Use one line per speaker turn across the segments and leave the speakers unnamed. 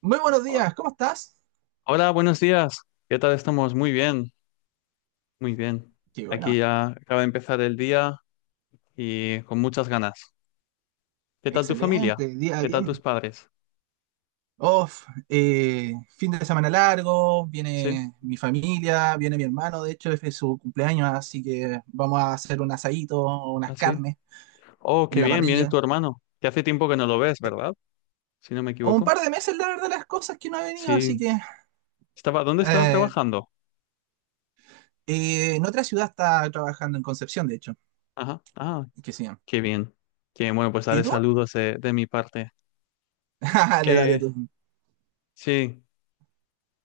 Muy buenos
Ho-
días, ¿cómo estás?
Hola, buenos días. ¿Qué tal estamos? Muy bien, muy bien.
Qué bueno,
Aquí ya acaba de empezar el día y con muchas ganas. ¿Qué tal tu familia?
excelente, día
¿Qué tal tus
bien.
padres?
Off, fin de semana largo,
Sí,
viene mi familia, viene mi hermano, de hecho es de su cumpleaños, así que vamos a hacer un asadito, unas
así.
carnes
Oh,
en
qué
la
bien, viene tu
parrilla.
hermano. Que hace tiempo que no lo ves,
Eh,
¿verdad? Si no me
un
equivoco.
par de meses, la verdad, las cosas que no ha venido, así
Sí.
que
Estaba, ¿dónde estaba
eh,
trabajando?
en otra ciudad está trabajando en Concepción, de hecho,
Ajá. Ah,
que sí.
qué bien. Qué bueno, pues
¿Y
daré
tú?
saludos de mi parte.
Le daré
Eh,
tú.
sí.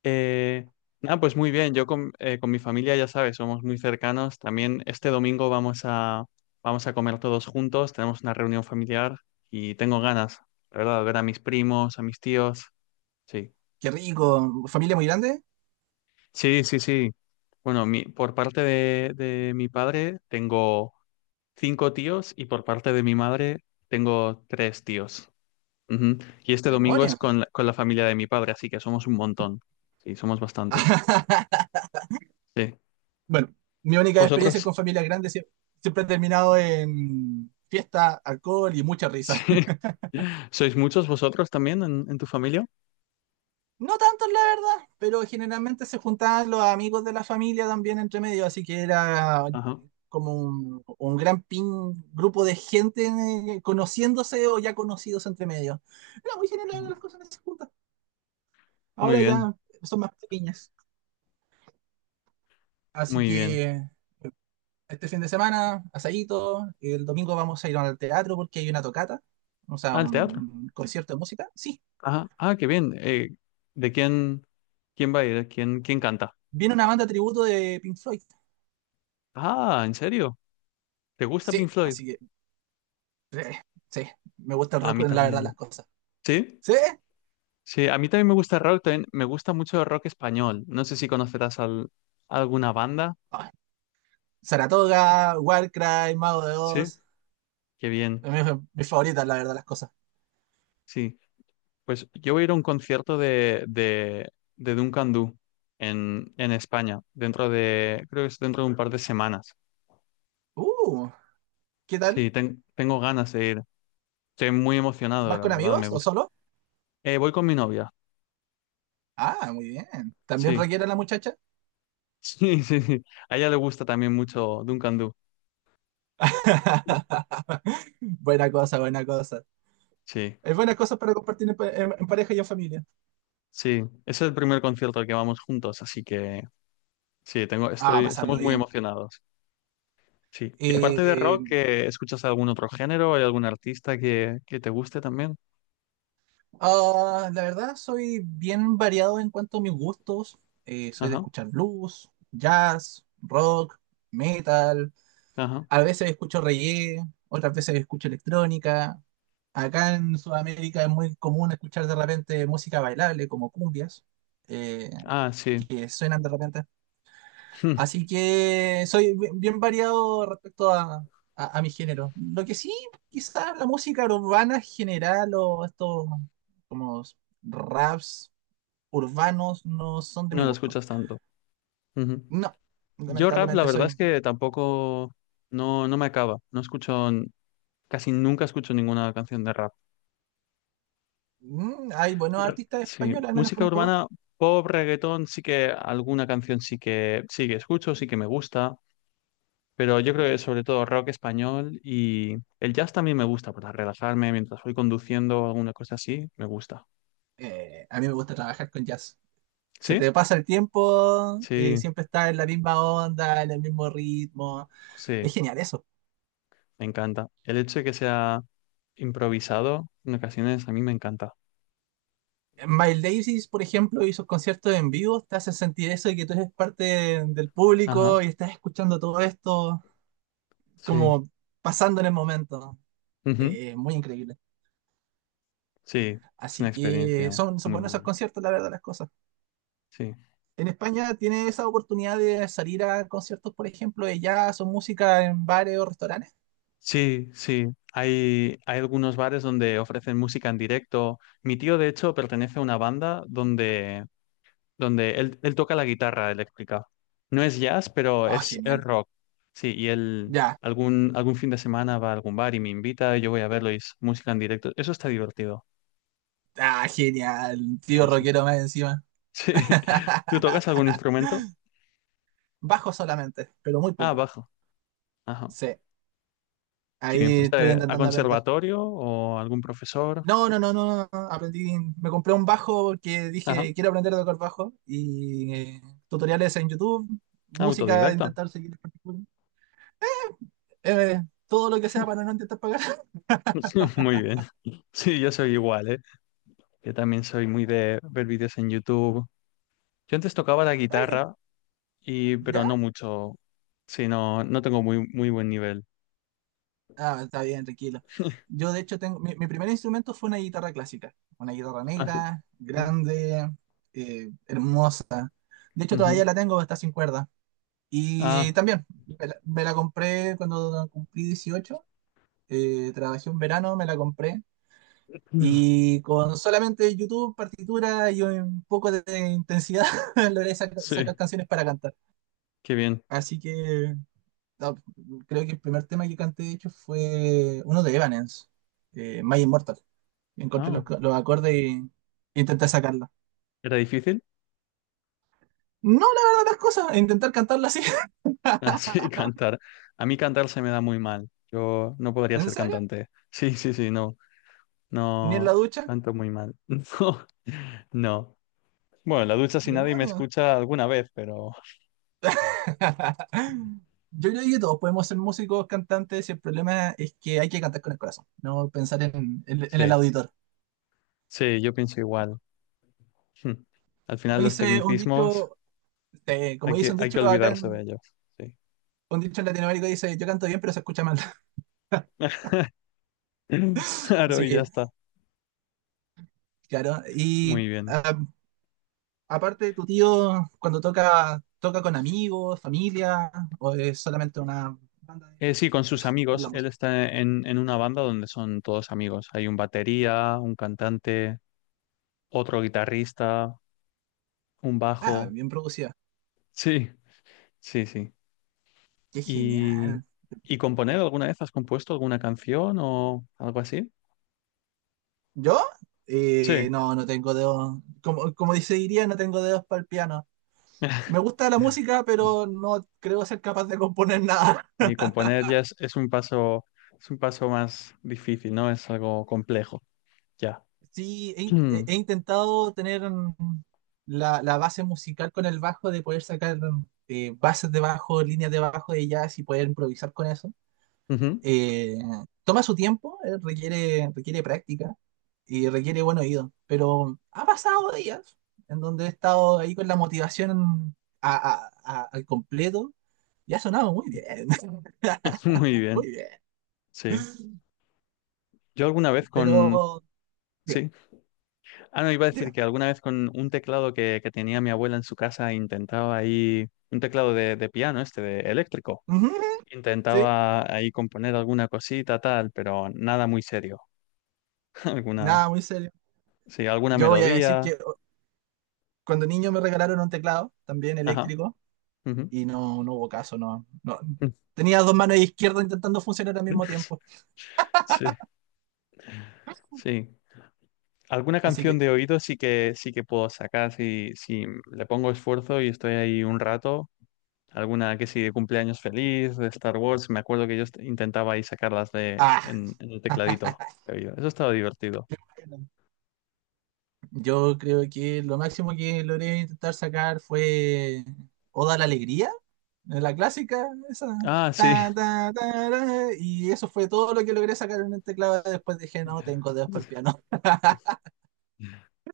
Eh, nada, pues muy bien. Yo con mi familia, ya sabes, somos muy cercanos. También este domingo vamos a comer todos juntos. Tenemos una reunión familiar y tengo ganas, la verdad, de ver a mis primos, a mis tíos. Sí,
Qué rico, familia muy grande,
sí, sí, sí. Bueno, por parte de mi padre tengo cinco tíos y por parte de mi madre tengo tres tíos. Ujú. Y este domingo es
demonios.
con, con la familia de mi padre, así que somos un montón. Sí, somos bastantes. Sí.
Bueno, mi única experiencia
¿Vosotros?
con familias grandes siempre ha terminado en fiesta, alcohol y mucha risa.
Sí. ¿Sois muchos vosotros también en tu familia?
No tantos, la verdad, pero generalmente se juntaban los amigos de la familia también entre medio, así que era
Ajá,
como un gran pin, grupo de gente conociéndose o ya conocidos entre medio. Era muy general
ajá.
las cosas que se juntan.
Muy
Ahora
bien,
ya son más pequeñas. Así
muy bien.
que este fin de semana, asadito, el domingo vamos a ir al teatro porque hay una tocata, o sea,
Ah, al teatro.
un concierto de música. Sí,
Ajá. Ah, qué bien. ¿De quién, quién va a ir? ¿Quién, quién canta?
viene una banda tributo de Pink Floyd.
Ah, ¿en serio? ¿Te gusta
Sí,
Pink Floyd?
así que, eh, sí, me gusta el
A
rock,
mí
la verdad, las
también.
cosas.
¿Sí?
Sí,
Sí, a mí también me gusta rock, también me gusta mucho el rock español. No sé si alguna banda.
ah, Saratoga, Warcry, Mago de
Sí.
Oz,
Qué bien.
mi, mi favorita, la verdad, las cosas.
Sí. Pues yo voy a ir a un concierto de Duncan Du en España, dentro de, creo que es dentro de un par de semanas.
Uh, ¿Qué tal?
Sí, tengo ganas de ir. Estoy muy emocionado,
¿Vas
la
con
verdad, me
amigos o
gusta.
solo?
Voy con mi novia,
Ah, muy bien. ¿También
sí.
requiere la muchacha?
Sí, sí, sí. A ella le gusta también mucho Duncan Du.
Buena cosa, buena cosa.
Sí,
Es buena cosa para compartir en en pareja y en familia.
sí. Es el primer concierto al que vamos juntos, así que sí,
Ah,
estoy,
pasarlo
estamos muy
bien.
emocionados. Sí. Y aparte de
Eh,
rock, ¿eh, ¿escuchas algún otro género? ¿Hay algún artista que te guste también?
la verdad, soy bien variado en cuanto a mis gustos. Soy de
Ajá,
escuchar blues, jazz, rock, metal.
ajá.
A veces escucho reggae, otras veces escucho electrónica. Acá en Sudamérica es muy común escuchar de repente música bailable como cumbias, eh,
Ah, sí.
que suenan de repente.
Hmm.
Así que soy bien variado respecto a, a mi género. Lo que sí, quizás la música urbana en general o estos como raps urbanos no son de mi
No lo
gusto.
escuchas tanto. Ujú.
No,
Yo rap, la
lamentablemente
verdad
soy...
es que tampoco, no, no me acaba. No escucho, casi nunca escucho ninguna canción de rap.
Mm, hay buenos artistas
Sí,
españoles, al menos
música
conozco dos.
urbana, pop, reggaetón, sí que alguna canción sí que escucho, sí que me gusta. Pero yo creo que sobre todo rock español y el jazz también me gusta para relajarme mientras voy conduciendo, alguna cosa así, me gusta.
A mí me gusta trabajar con jazz. Se
¿Sí?
te pasa el tiempo,
Sí,
siempre está en la misma onda, en el mismo ritmo.
sí.
Es genial eso.
Me encanta. El hecho de que sea improvisado en ocasiones a mí me encanta.
Miles Davis, por ejemplo, y sus conciertos en vivo, te hace sentir eso de que tú eres parte del
Ajá,
público y estás escuchando todo esto
sí.
como pasando en el momento.
Ujú.
Muy increíble.
Sí, es una
Así que
experiencia
son
muy
buenos esos
buena.
conciertos, la verdad, las cosas.
Sí,
En España tienes esa oportunidad de salir a conciertos, por ejemplo, de jazz o música en bares o restaurantes.
sí, sí. Hay algunos bares donde ofrecen música en directo. Mi tío, de hecho, pertenece a una banda donde, donde él toca la guitarra eléctrica. No es jazz, pero
Oh,
es
genial.
rock. Sí, y él
Ya.
algún fin de semana va a algún bar y me invita, y yo voy a verlo y es música en directo. Eso está divertido.
Ah, genial. Tío
Sí, sí.
rockero más encima.
Sí. ¿Tú tocas algún instrumento?
Bajo solamente, pero muy
Ah,
poco.
bajo. Ajá.
Sí,
¿Qué bien?
ahí estoy
¿Fuiste a
intentando aprender.
conservatorio o algún profesor?
No, aprendí, me compré un bajo porque
Ajá.
dije, quiero aprender a tocar bajo y tutoriales en YouTube, música,
Autodidacta.
intentar seguir partitura, eh, todo lo que sea para no intentar pagar.
Muy bien. Sí, yo soy igual, ¿eh? Yo también soy muy de ver vídeos en YouTube. Yo antes tocaba la
Oye,
guitarra y pero
¿ya?
no mucho. Sí, no, no tengo muy, muy buen nivel.
Ah, está bien, tranquilo. Yo de hecho tengo, mi primer instrumento fue una guitarra clásica, una guitarra
Ah, sí.
negra,
Mm,
grande, hermosa. De hecho todavía
ujú.
la tengo, está sin cuerda. Y
Ah,
también me la compré cuando cumplí 18. Trabajé un verano, me la compré.
mm,
Y con solamente YouTube, partitura y un poco de intensidad logré
sí,
sacar canciones para cantar.
qué bien.
Así que no, creo que el primer tema que canté, de hecho, fue uno de Evanescence, My Immortal. Encontré
Ah,
los acordes y intenté sacarla.
¿era difícil?
No, la verdad, las cosas, intentar cantarla así.
Así cantar. A mí cantar se me da muy mal. Yo no podría
¿En
ser
serio?
cantante. Sí, sí, sí, no.
¿Ni en la
No,
ducha?
canto muy mal. No, no. Bueno, en la ducha si nadie me
¡Demonios!
escucha alguna vez, pero
Yo creo que todos podemos ser músicos, cantantes, y el problema es que hay que cantar con el corazón, no pensar en, en
sí,
el auditor.
sí, yo pienso igual. Hmm. Al
Como
final los
dice un
tecnicismos
dicho, como dice un
hay que
dicho acá
olvidarse de
en,
ellos. Sí.
un dicho en Latinoamérica, dice, yo canto bien, pero se escucha mal.
Claro,
Así
y ya
que,
está.
claro. Y
Muy bien.
ah, aparte, tu tío, cuando toca, toca con amigos, familia, o es solamente una banda de
Sí, con sus
conocidos por
amigos.
la
Él
música.
está en una banda donde son todos amigos. Hay un batería, un cantante, otro guitarrista. Un
Ah,
bajo.
bien producida.
Sí, sí, sí.
Qué
¿Y,
genial.
y componer alguna vez? ¿Has compuesto alguna canción o algo así?
¿Yo?
Sí.
No, no tengo dedos. Como, como dice diría, no tengo dedos para el piano. Me gusta la música,
No.
pero no creo ser capaz de componer nada.
Y componer ya es un paso más difícil, ¿no? Es algo complejo, ya.
Sí,
Mm.
he intentado tener mm, la base musical con el bajo, de poder sacar bases de bajo, líneas de bajo de jazz y poder improvisar con eso.
Ujú.
Eh, Toma su tiempo, requiere, requiere práctica y requiere buen oído, pero ha pasado días en donde he estado ahí con la motivación al completo y ha sonado muy bien,
Muy bien,
muy bien.
sí. Yo alguna vez con...
Pero, diga,
Sí. Ah, no, iba a decir
dime.
que alguna vez con un teclado que tenía mi abuela en su casa intentaba ahí... Un teclado de piano, este, de eléctrico.
Ujú, sí,
Intentaba ahí componer alguna cosita, tal, pero nada muy serio. Alguna,
nada, muy serio.
sí, alguna
Yo voy a decir
melodía.
que cuando niño me regalaron un teclado, también
Ajá.
eléctrico,
Ujú.
y no, no hubo caso, no, no. Tenía dos manos izquierdas intentando funcionar al mismo tiempo.
Sí, sí. Alguna
Así
canción
que,
de oído sí que puedo sacar si, si le pongo esfuerzo y estoy ahí un rato. Alguna que sí de cumpleaños feliz, de Star Wars. Me acuerdo que yo intentaba ahí sacarlas de
ah,
en el tecladito de oído. Eso estaba divertido.
yo creo que lo máximo que logré intentar sacar fue Oda a la Alegría, la clásica, esa.
Ah, sí.
Ta, ta, ta, ra, y eso fue todo lo que logré sacar en el teclado. Después dije, no, tengo dedos para el piano.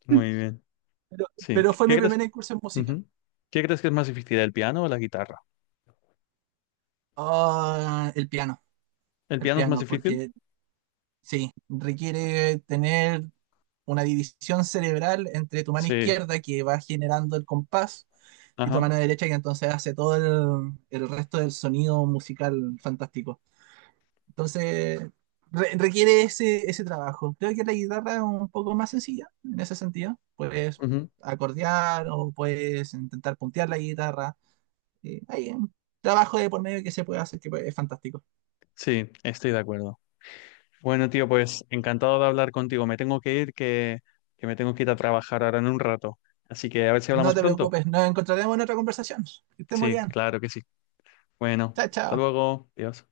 Muy bien.
Pero,
Sí.
pero fue
¿Qué
mi
crees
primera incursión musical.
Ujú. ¿Qué crees que es más difícil, el piano o la guitarra?
Ah,
¿El
el
piano es más
piano,
difícil?
porque sí, requiere tener una división cerebral entre tu mano
Sí,
izquierda que va generando el compás y tu
ajá.
mano derecha que entonces hace todo el resto del sonido musical fantástico. Entonces, requiere ese trabajo. Creo que la guitarra es un poco más sencilla en ese sentido. Puedes
Ujú.
acordear o puedes intentar puntear la guitarra. Hay un trabajo de por medio que se puede hacer que pues, es fantástico.
Sí, estoy de acuerdo. Bueno, tío, pues encantado de hablar contigo. Me tengo que ir, que me tengo que ir a trabajar ahora en un rato. Así que a ver si
No
hablamos
te
pronto.
preocupes, nos encontraremos en otra conversación. Que estés muy
Sí,
bien.
claro que sí. Bueno,
Chao,
hasta
chao.
luego. Adiós.